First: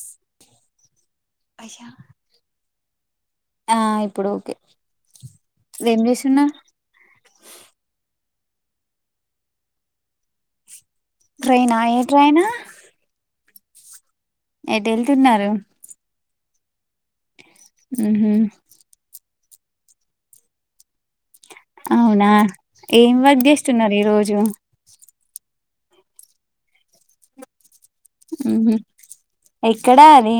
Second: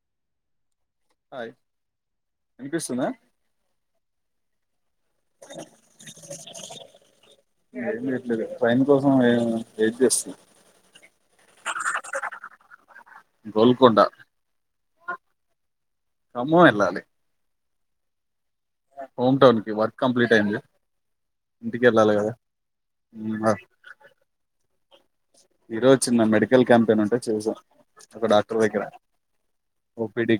స్ హాయ్ అయ వినిపిస్తుందా ఆ ఇప్పుడు ఓకే ఏం చేస్తున్నావ్ లేలే ట్రైన్ కోసం వెయిట్ చేస్తున్న ట్రైనా ఏ ట్రైను గోల్కొండ ఎటు ఏళ్తున్నారు ఖమ్మం వేళ్ళలి హు హు హోమ్ టౌన్ కి వర్క్ కంప్లీట్ అయింది ఇంటికి వెళ్ళాలి అవునా కదా ఏం ఉమ్, వర్క్ చేేస్తున్నారు ఈ రోజు ఈ రోజు చిన్న మెడికల్ క్యాంపెయిన్ ఉంటే చేసాం ఒక హూ డాక్టర్ హు దగ్గర ఎక్కడా అది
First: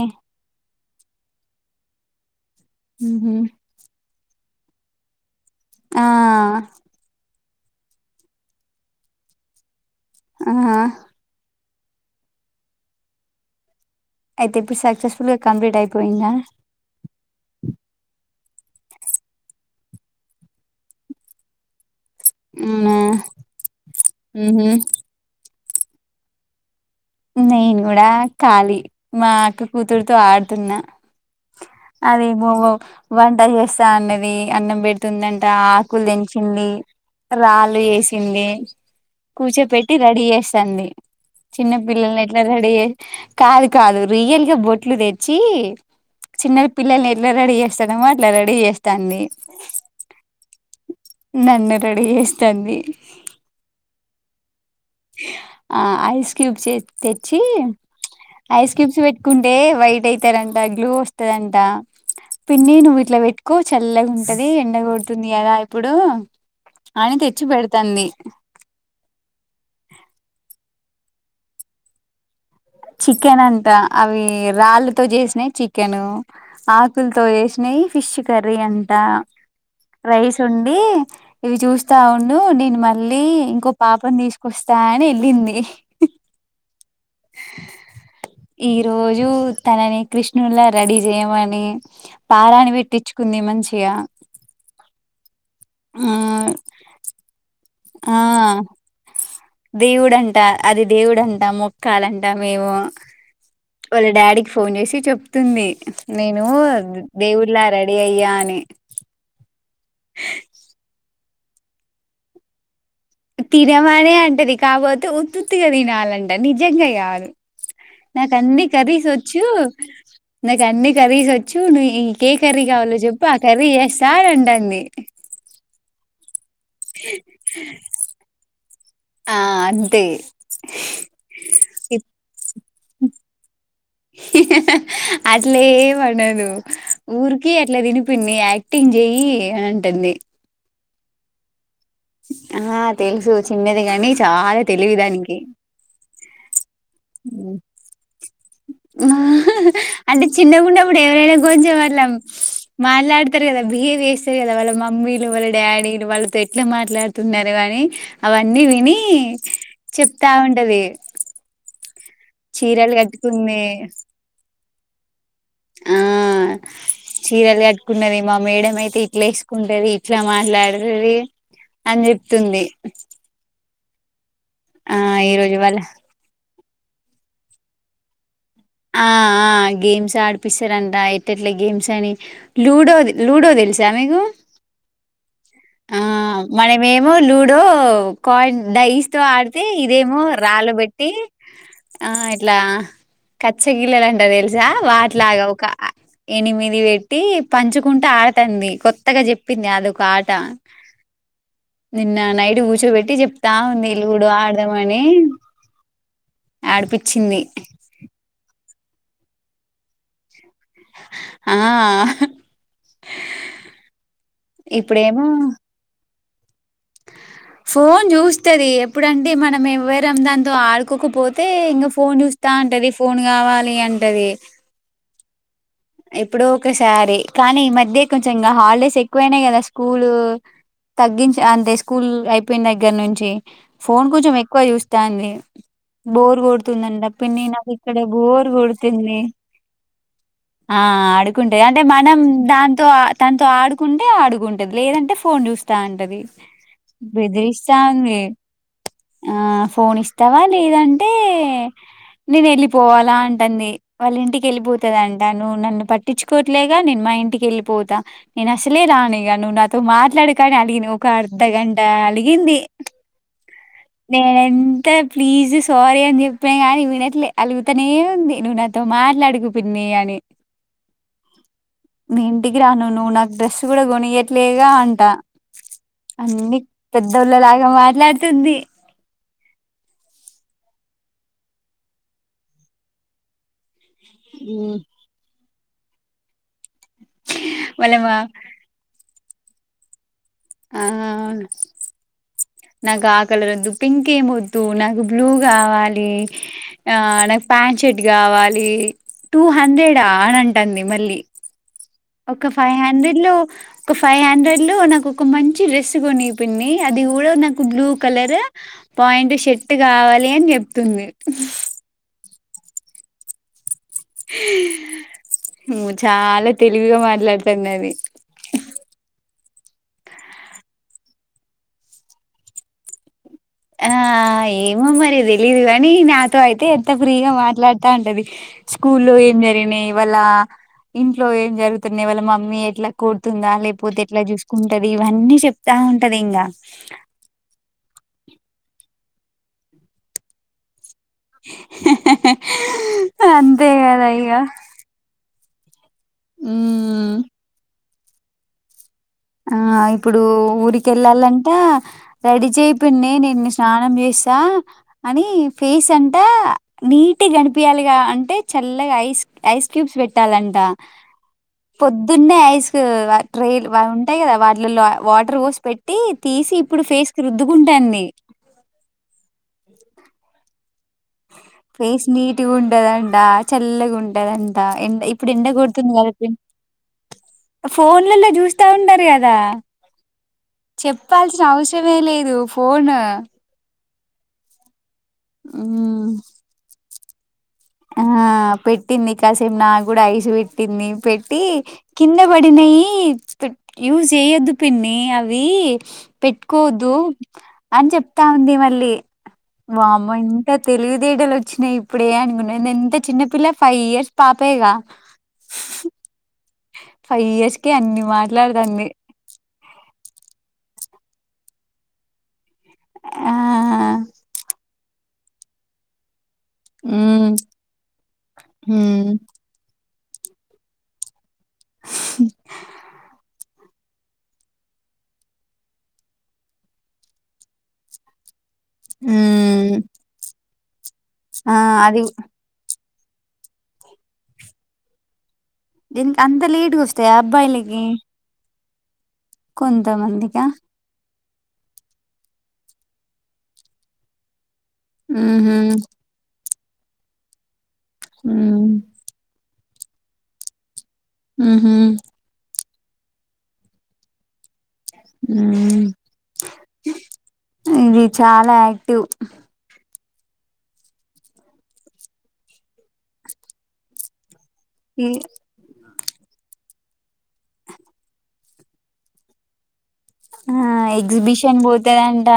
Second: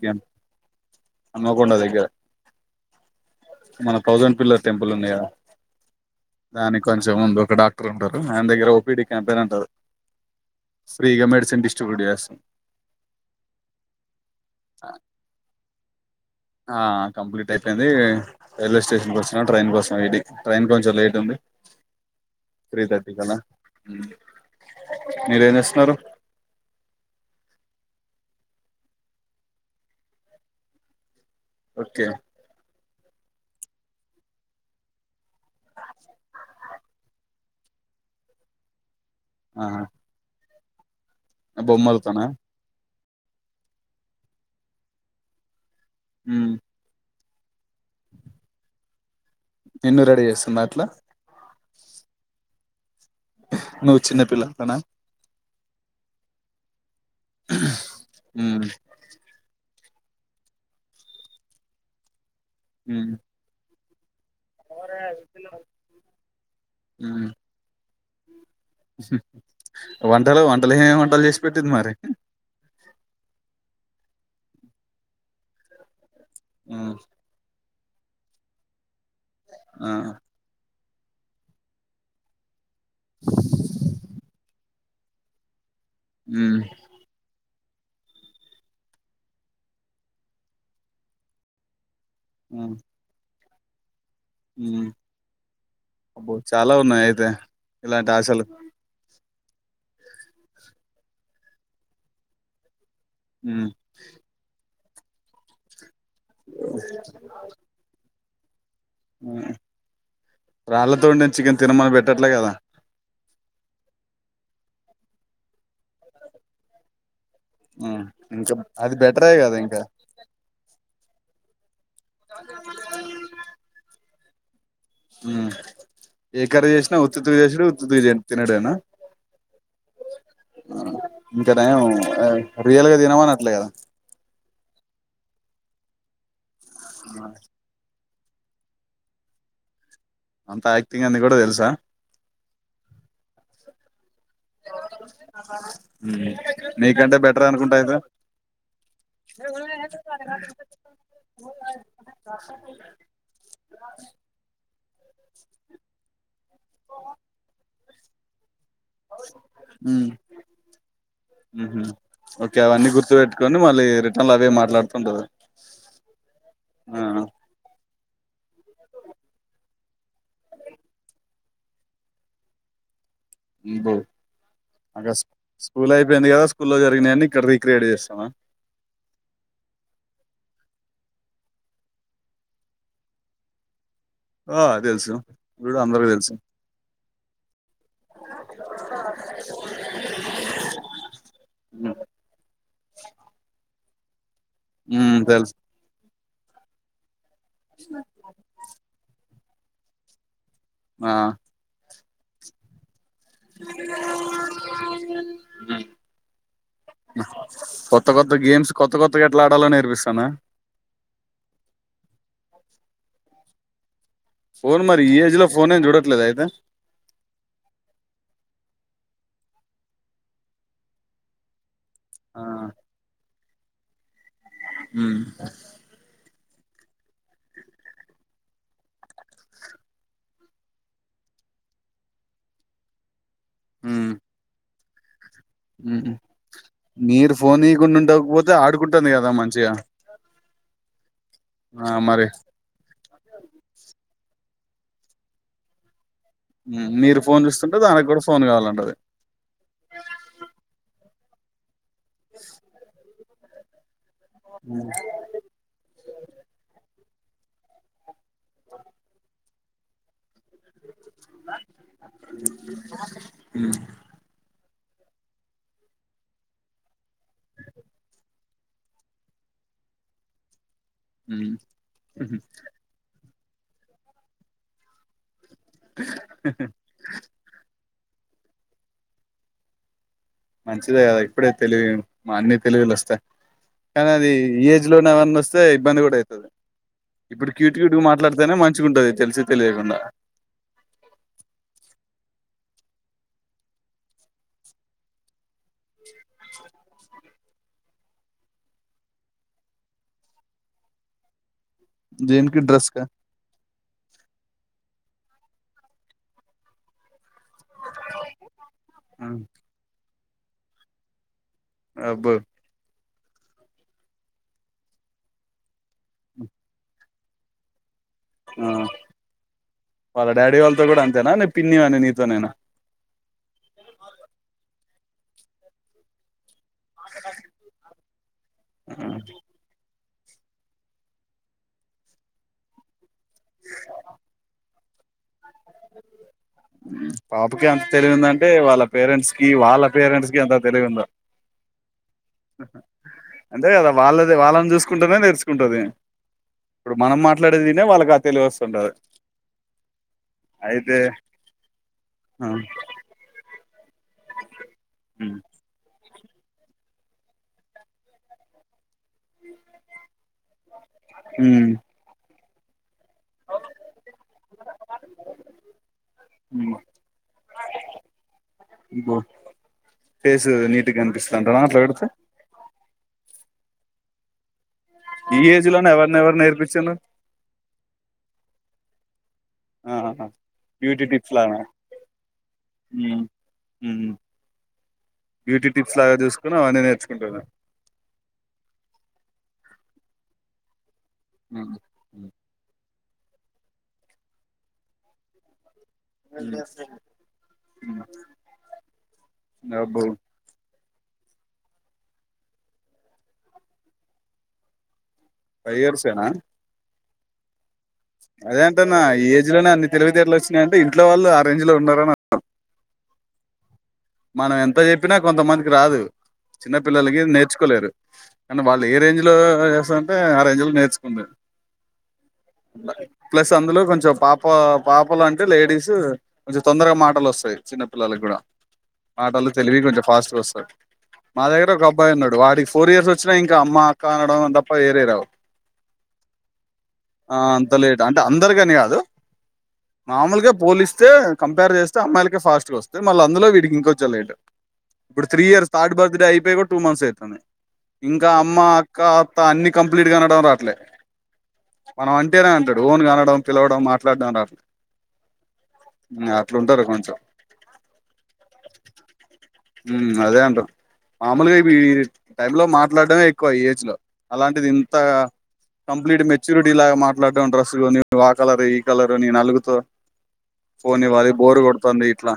హనుమకొండ దగ్గర ఊహూ తౌసండ్ పిల్లర్ టెంపుల్ ఉంది గదా ఆ దాని కొంచెం ముందు ఒక డాక్టర్ ఉంటారు ఆయన దగ్గర ఓ పీ డి కంటేనన్ టదే ఆహా ఫ్రీగా మెడిసిన్ డిష్ ష్ట్రిబ్యూట్ యాసం అయితే ఇప్పుడు సక్సెస్ఫుల్ గా కంప్లీట్ అయిపోయిందా ఆ కంప్లీట్ అయిపోయింది రైల్వే స్టేషన్ కొచ్చినా ట్రైన్ కోసం వెయిటింగ్ ట్రైన్ కొంచెం లేట్ ఉంది త్రీ అవునా థర్టీ కల్ల ఉహు [unintelligible] సారు నేను కూడా కాళీ మా అక్క కూతురుతో ఆడుతున్నా ఓకే అది బోర్ వంట చేస్తా అన్నది అన్నం పెడుతుందంట ఆకులు తెంచింది రాళ్ళు వేసింది కూచె పెట్టి రెడి చేస్ తంది అబొమ్మల్ ఎట్లా రెడీ ఎ కాదు కాదు రియల్‌గా బొట్లు తెచ్చి ఉమ్ చిన్నవి పిల్లలు నే ఇట్లా రెడీ చేస్తాడేమో అట్లా రెడీ చేస్తాంది నిన్ను రెడీ చేస్తుందా అట్లా నన్ను రెడీ చేస్తుంది నువ్వు చిన్న పిల్ల అంటనా ఆ ఐస్‌క్యూబ్ చె తెచ్చి ఉమ్ ఐస్‌క్యూబ్స్ పెట్టుకుంటే వైట్ అవుతారంట గ్లూ వస్తాదంట పిన్ని ఉమ్ నువ్విట్ల పెట్టుకో చల్లగుంద్ టది ఎండగొడుతుంది కదా ఇప్పుడు అని ఉమ్ తెచ్చిపెడ్తానంది. వంటలు వంటలు ఏమేమి వంటలు చేసి పెట్టింది మరి చికెన్ అంటా అవి రాళ్ళతో చేసినాయి చికెను ఉమ్ ఆకుల‌్తో చేసినయి ఫిష్ కర్రీ అం ట ఆ రైస్ ఓండి ఇవి చూస్తా ఉండు నేను మళ్ళీ ఇంకో పాపని తీసుకొస్త తా అని వెళ్ళింది ఉమ్ ఈరోజు తనని కృష్ణునిలా రెడీ చేయమని పారాణి ఉమ్ పెట్టిచ్చుకుంది మంచి యా ఉమ్ అబ్బో చాలా ఉన్నాయి అయితే ఇలాంటి ఆ ఆశలు దేవుడంట అది దేవుడంట మొక్కాలంట మేము ఉమ్ వాళ్ళ డాడీకి ఫోన్ చేసి చెప్తుంది నేను దేవుళ్లా రెడీ అయ్యా అ ని రాళ్ళతో వండిన చికెన్ తినమని పెట్టట్లే కదా తినమనే అంటది కాకపోతే ఉత్తుత్తిగా తినాలంట నిజంగా కాదు ఉమ్ ఇంకా నాకన్నీ అది కర్రీస్ బెటరే వచ్చు కదా ఇంకా నాకన్నీ కర్రీస్‌ వచ్చు నువ్ నీకు ఏ కర్రీ కావాలో చెప్పు ఆ కర్రీ చే చాలాంటాంది ఉమ్ ఏ కర్రీ చేసినా ఉత్తిత్తి చేసాడు ఉత్తిత్తిగ తినడేనా ఆ అంతే ఇంకా నయము రియల్గా తినమని అట్లే కదా అనదు ఊర్కి అట్ల తిని కొన్ని యాక్టింగ్ చేయి అంటుంది అంత యాక్టింగ్ అని కూడా తెలుసా ఆ తెలుసు చిన్నది గానీ చాలా తెలివి దానికి నీకంటే బెటర్ అనుకుంటా అయితే అంటే చిన్నగున్నప్పుడు ఎవరైనా కొంచెం అట్ల మాట్లాడతారు కదా బిహేవ్ చేస్తారు కదా వాళ్ళ మమ్మీలు వాళ్ళ డాడీలు వాళ్ళతో ఎట్లా మాట్లాడుతున్నారు కానీ అవు అన్ని విని ఉమ్, చెప్తా ఉంటది ఉహు. ఓకే అవ్వన్ని చీరలు గుర్తుపెట్టుకొని కట్టుకుంది మళ్ళీ రిటర్న్లో అవే మాట్లాడ తొందర ఆ చీరల కట్టు కున్నది మా మేడం అయితే ఇట్లా వేసుకుంటది ఇట్లా మాట్లాడది అని చెప్తుంది ఈబో ఆ అగసు ఈరోజు వాళ్ళ స్కూల్ అయిపోయింది గదా స్కూల్లో జరిగినవన్నన్ని ఇక్కడ రీక్రియట్ చేస్తావా ఆ ఆ గేమ్స్ ఆడిపిస్తారంట, ఎట్లేట్ట గేమ్స్ అని లూడో లూడో తెలుసా మీకు. ఆ దేలుసు ఆ మనమేమో లూడో కాయిన్ డైస్ తో ఆడితే ఇదేమో రాళ్లుబెట్టి ఆ ఇట్లా కచ్ గిల్లడంట దేస్ల్ జా మ్మ్ వాటిలాగా తెలుసు ఒక ఎనిమిది వె ట్టి పంచుకుంట ఆడతుంది కొత్తగా చెప్ప పిన్య అదొక ఆ టా ఆ నిన్నా నైడు కూర్చోబె టి చెప్తా ఉంది లుడో ఆడదామ అని ఉమ్. ఆడిపిచ్చింది కొత్త కొత్త గేమ్స్ కొత్త కొత్తగా ఎట్లా ఆడాలో నేర్పిస్తానా ఆ ఫోన్ మరి ఈ ఇప్పుడేమో ఏజ్ లో ఫోనేం చూడట్లేదా దా ఫోన్ చూస్తది ఎప్పుడంటే మనం ఎవ్వరం దాంతో ఆడుకోకపోతే ఇంగా ఫోన్ ఆ చూస్తా ఉంటది ఫోన్ గావాలి నీ అంటది ఉమ్మ్ ఎప్పుడో ఒకసారి కానీ ఈ మధ్య కొంచెం గా, హాలిడేస్ ఎక్కువైనాయి కదా స్కూల్ తగ్గించ అంతే స్కూల్ అయిపోయిన్ దగ్గర నుంచి. ఫోన్ కొంచెం ఎక్కువ యుస్ తాన్వి హ్మ్మ్ మీరు నాకు ఫోనీయికుండా ఇక్కడ బోర్ ఉండకపోతే ఆడుకుంటుంది కొడుతుంది కదా మంచిగా ఆ ఆడుకుంటది అంటే ఆ మనం మరి దాంతో తన్ తో ఆడుకుం టే అడుగుంటది లేదంటే ఫోన్ చూస్తా ఉంటది ఉమ్, మీరు ఫోన్ చూస్తుంటే దానికి బెదిరిస్తాంది కూడా ఫోన్ కావాలంటది ఆ ఫోన్ ఇస్తావా లేదంటే హే నేను వెళ్ళిపోవాల అం అన్ని వాళ్ళ ఇంటికి వెళ్ళిపోతది అం నన్ను పట్టించుకోవట్లేగా నే మా ఇంటికి వెళ్ళిపోతా నేను అసలే రానిగా నువ్వు నాతో మాట్లాడ కాని అలిగంది ఒక అర్ధగంట అలిగింది నేన్ ప్లీజ్ సారీ అని చెప్పిన కాగాని వినట్లే అలుగుతనే ఉంది నువ్వు నాతో మాట్లాడుకు పిన్ని అని మీ ఇంటికి రాను నుూ నాకు డ్రెస్ కూడా కొనిగట్లేగా అంట అన్ని పెద్దళ్ళ లాగామా ట్లాడుతుంది మంచిదే కదా ఇప్పుడే తెలివి మా అన్ని తెలివులు వస్తాయి కానీ అది ఈ ఉమ్, ఏజ్ లోనేవన్నా వస్త స్తే ఇబ్బంది కుడాయితది ఇప్పుడు క్యూటి వాళ్ళ క్యూటుగా మా మాట్లాడుతేనే మంచిగా ఉంటుది తెలిసి తెలియకుండా ఆ నాకా కలర్ ఒద్దు పింక్ ఏముద్దు నాకు బ్లూ కావాలి ఆ నాక్ ప్యాంట్ షర్ట్ కావాలి టూ హండ్రెడా అని అంటుంది మళ్ళీ ఒక దేనికి ఫైవ్ డ్రెస్ కా హండ్రెడ్ లో ఒక ఫైవ్ హండ్రెడ్ లో నాకు ఒక మంచి డ్రెస్ కొని పిన్ని అది కూడా నా బ్లూ కలర్ పాయింట్ షెట్ కావాలి అని చెప్తుంది అబ్బో ఆమ్మో చాలా తెలివిగా మాట్లాతాండది ఆ వాళ్ళ డాడీ వాళ్ళతో కూడా అంతేనా లేదా పిన్నివాని నితోనేనా ఆ ఎమోమరి తెలిద్గాని నాతో ఐతే అయితే ఎంత ఫ్రీగా మాట్లాడుతా అంటది స్కూల్లో ఏం జరిగినయి వాళ్ళ ఇంట్లో ఏం జరుగుతున్నాయి వాళ్ళ మమ్మీ ఎట్లా కోడుతుందా లేకపోతే ఎట్లా జ్యూస్‌కుంధి ఇవన్నీ చెప్ తాఉంటది ఇంగా అంటే వాళ్ళ పేరెంట్స్కి వాళ్ళ పేరెంట్స్ కి అంత తెలివి ఉందొ అంతే కదా వాళ్ళది వాళ్ళని చూసుకుంటేనే నేర్చు ఉంటది ఇప్పుడు ఉమ్ మనం మట్లాడేదినే వాళ్ళకి తెలియవస్తుంటారు ఆ అయి ఇప్పుడు ఉరికెల్లాలంట ఆ రెడీ చెయ్ పిన్ని నేను చేసా అని ఫేస్ అంటే నీటి గనిపియల్ అంటే చల్లగా ఐస్ ఐస్ క్యూబ్స్ పెట్ ట్టాలంట ఉమ్ పొద్దున్నే ఐస్ టి ట్రైల్ ఉంటాయి కదా వాటిలో వాటర్ మోసి పెట్టి తీసి ఉమ్ ఇప్పుడు ఫేస్ కి రుద్దుకుంటాంది చేసు నీ ఫేస్ నీట్గా ఉండదం ట. చా పుల్లగుంట ధన్ ఎ ఇప్పుడు ఈ ఎండ ఏజ్ లోనే కొడుతుంది కదా ఎవరిని ఎవరు నేర్పించిండ్రు ఫోన్లలో చూస్తా ఉన్నరు గధా కదా ఆహా బ్యూటీ టిప్స్ చెప్పాల్సిన లాగా అవసరమే లేదు ఫోన్ హ్మ్ బ్యూటీ టిప్స్ లా ఉమ్ చుస్కునావ్ అని నెర్చ్ ధింపవ [unintelligible] ఆ పెట్టింది కాసేపు నాకు గుడా ఐస్ ట్టింది వె టింధి పేటీ ఉమ్ కింద ఉమ్ బడి నయి ధాగ్ యూజ చేయొద్దు పిన్ని ఆవి పీట్కోద్దు అని చెప్తా ఉంది మళ్ళీ అబ్బో వామ్మో ఇంత థైలివితేేటలు వచ్చినాయి ఇప్పుడే అని నెన్ ఎంత చిన్నపిల్ల ఫైవ్ ఇయర్స్ పాపేగా. ఫైవ్ ఇయర్స్ ఏన ఫైవ్ ఇయర్స్ ఐయాని మాట్లాడదండి ఇలోనే అన్ని తెలివితేేటలు వచ్చినాయంటే ఇంట్ వాళ్ళు ఆ రేంజ లో ఉన్నారని అర్థం ఆ మనం ఎంత చెప్పి కొంచంత మందికి రాదు చిన్న పిల్లలకి ఉమ్ నేర్చుకోలేరు కానీ వాళ్ళు ఏ ఉమ్ రేంజ్ లో చేస్తా. అే ఆరేంజలు నేర్చుకుంది మరి ప్లస్ అందులో కొంచెం పాప పాపలు అంటే లేడీస్ కొంచెం తొందరగా మాటలు వస్తాయి చిన్నపిల్లలకి కూడా. మాటలు ఉమ్ తెలివి కొంచెం ఫాస్ట్గా వస్తారు మా ఆ దగ్గర ఒక అది అబ్బాయిన్నాడు వాడికి ఫోర్ ఇయర్స్ వచ్చినా ఇంకా అమ్మ అక్క అనడం తప్ప వేరేయరావు. ద అంత లేటుకి వస్తాయి అబ్బాయిలకి ఇనీ అదు కొంతమందికా మాముల్గా పోలిస్తే కంపేర్ చేస్త అమ్మాయిలక ఫస్ట్ వస్తంది మళ్ళ అందులో వడిగి జల్లైడ్ ఇప్పుడు త్రీ ఉహు ఇయర్ థర్డ్ బర్త్ డే ఐపోయి టూ మంత్స్ అయితా ఇంకా అమ్మ ఉమ్ అక్క అన్ని కంప్లీట్ గా అనడం రాట్లేదు ఉహు మనం అంటార అంట డోన్ కనడం పిలవడం మాట్లాడుతున్నారు అట్లు హ కొంచెం ఇది చాలా ఆ ఇ అదే అంటారు మామూలుగా టై లో మాట్లాడమే ఎక్కువ ఈ ఏజ్ లో అలాంటిది ఇంత ఈ కంప్లీట్ మెచ్యూరి లాగా మాట్లాడడం డ్రస్సులు ను్వు ఆ కలరు ఈ కలరు నేను అలుగుత ఆ ఎగ్జిబిషన్ పోతదంట ఇట్లా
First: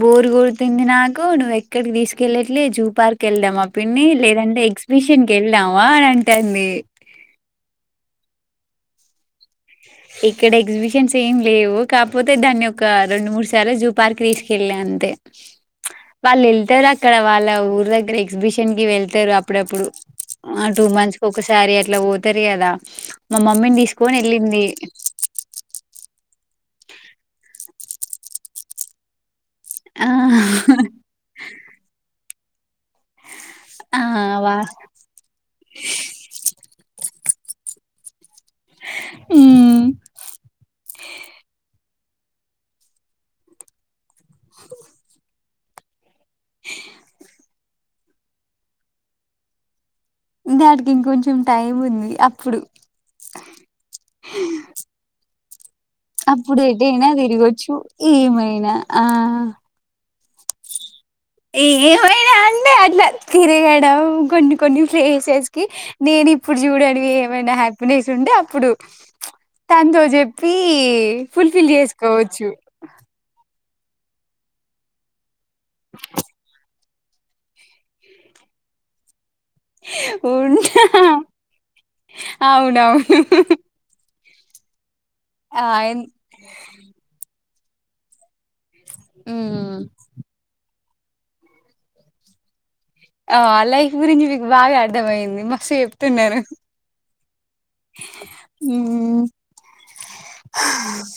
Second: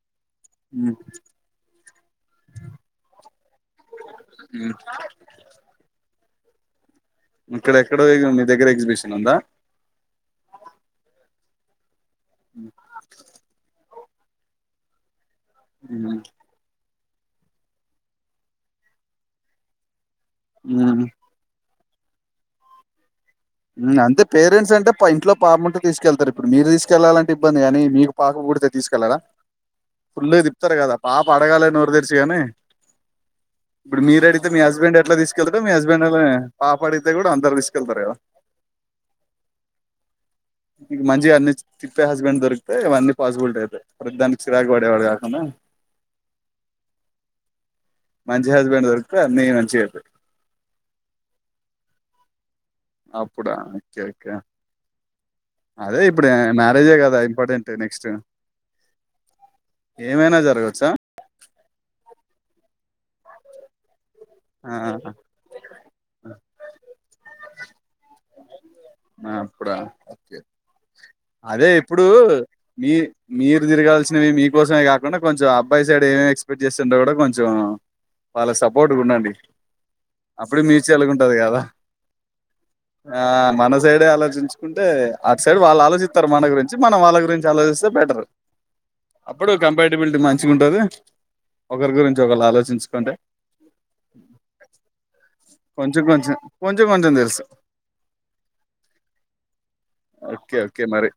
బోర్ కొడుతుంది నాకు నువవు ఎ ఇక్కడి తీసుకెళ్ళట్లే జూ పార్క్ వేలం వీని లేదంటే ఎగ్జిబిషన్కి వెళ్దావా అ టన్ని ఇక్కడ ఎక్కడో మీ దగ్గర ఎగ్జిబిషన్ ఉందా ఇక్కడ ఎగ్జిబిషన్స్ ఏం లేవు కాకపోతే దాన్ని ఒక రెండు మూడు సార్లు చూ పార్క్ తీస్కెళ్ల అంతే వాలలుతే రాకె ఇక్కడ వాళ్ళ ఊరు దగ్గర ఎగ్జిబిషన్ కి వెళ్తారు అప్పుడప్పుడు ఆ టూ మంత్స్ కి ఒకసారి అ లా తెర్యదా మా మమ్మీని తీసుకొని వెళ్ళింది పేరెంట్స్ంటే అంటే ఇంట్లో పాప ఉంటే తీసుకెళ్తారు ఇప్పుడు మీరు తీసుకెళ్ళాలంట ఇబ్బంది కానీ మీకు పాకు పడితే తీసుకెళ్లాలా ఆ ఫుల్గా తిప్తారు కదా పాప అడగాలిని నోర్ తీర్చిఅని ఆ ఇప్పుడు మీరు అడిగితే వా మీ హస్బెండ్ ఎట్లా తీసుకెళ్ మీ హస్బెండ్ పాపడి కూడా అందరు తీసుకెల్తారులా హమ్ ఇ మంచిగా అన్ని తిప్పే హస్బెండ్ దొరికితే ఇవన్నీ పాసిబుల్ అయితే ప్రతి దానికి చిరాకు పడేవాళు కాకుండా [inaudible] మంచి హస్బెండ్ దొరికితే అన్నీ మంచిగా అయితాయి దానికి ఇంకొంచెం టైం ఉంది అప్పుడు అప్పుడా ఒకే ఓకే అదే ఇప్పుడు అప్పుడు మ్యారేజే ఏటైనా కదా ఇంపార్టెంట్ తిరగొచ్చు నెక్స్ట్ ఏమైనా ఆ ఏమైనా జరగచ్చా ఏ ఏమైనా అంటే అట్లా తిరగడం కొన్ని కొన్ని ప్లేసెస్ కి నేను ఇప్పుడు చూడడానికి ఏమైనా హ్యాపీనెస్ ఉంటే అప్పుడు అప్పుడ తనతో ఒకే చెప్పి అదే ఫుల్ఫిల్ ఇప్పుడు చేసుకోవచ్చు మీ మీరు తిరగాల్సినవి మీకోసమే కాకుండా కొంచం అబ్బాయి సైడ్ ఏం ఎక్స్పెక్ట్ చే కూడా కొంచెం వాళ్ళ సపోర్ట్గా ఉండండి అప్పుడు ఉంటా మ్యూచువల్గా ఉంటది కదా అవునవును ఆ మన సైడే ఆలోచించుకుంటే అటు సైడ్ ఆ వాళ్ళ ఆలోచిస్తారు మన గురించి మనం వాళ్ళ గురించి గురించి ఆలోచిస్తే బెటర్ అప్పుడు ఉమ్ కంపాటబిలిటీ మంచిగా ఉంటది ఒకరి గురించి ఒకళ్ళు ఆలోచించు ఆ లైఫ్ గురించి మీకు బాగా అర్థమయింది మస్తు కొంచెం కొంచెం చెప్తున్నారు కొంచెం కొంచెం తెలుసు ఓకే ఓకే మరి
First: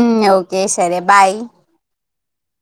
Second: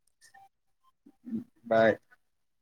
ఉమ్ ఓకే సరే బాయ్ [inaudible]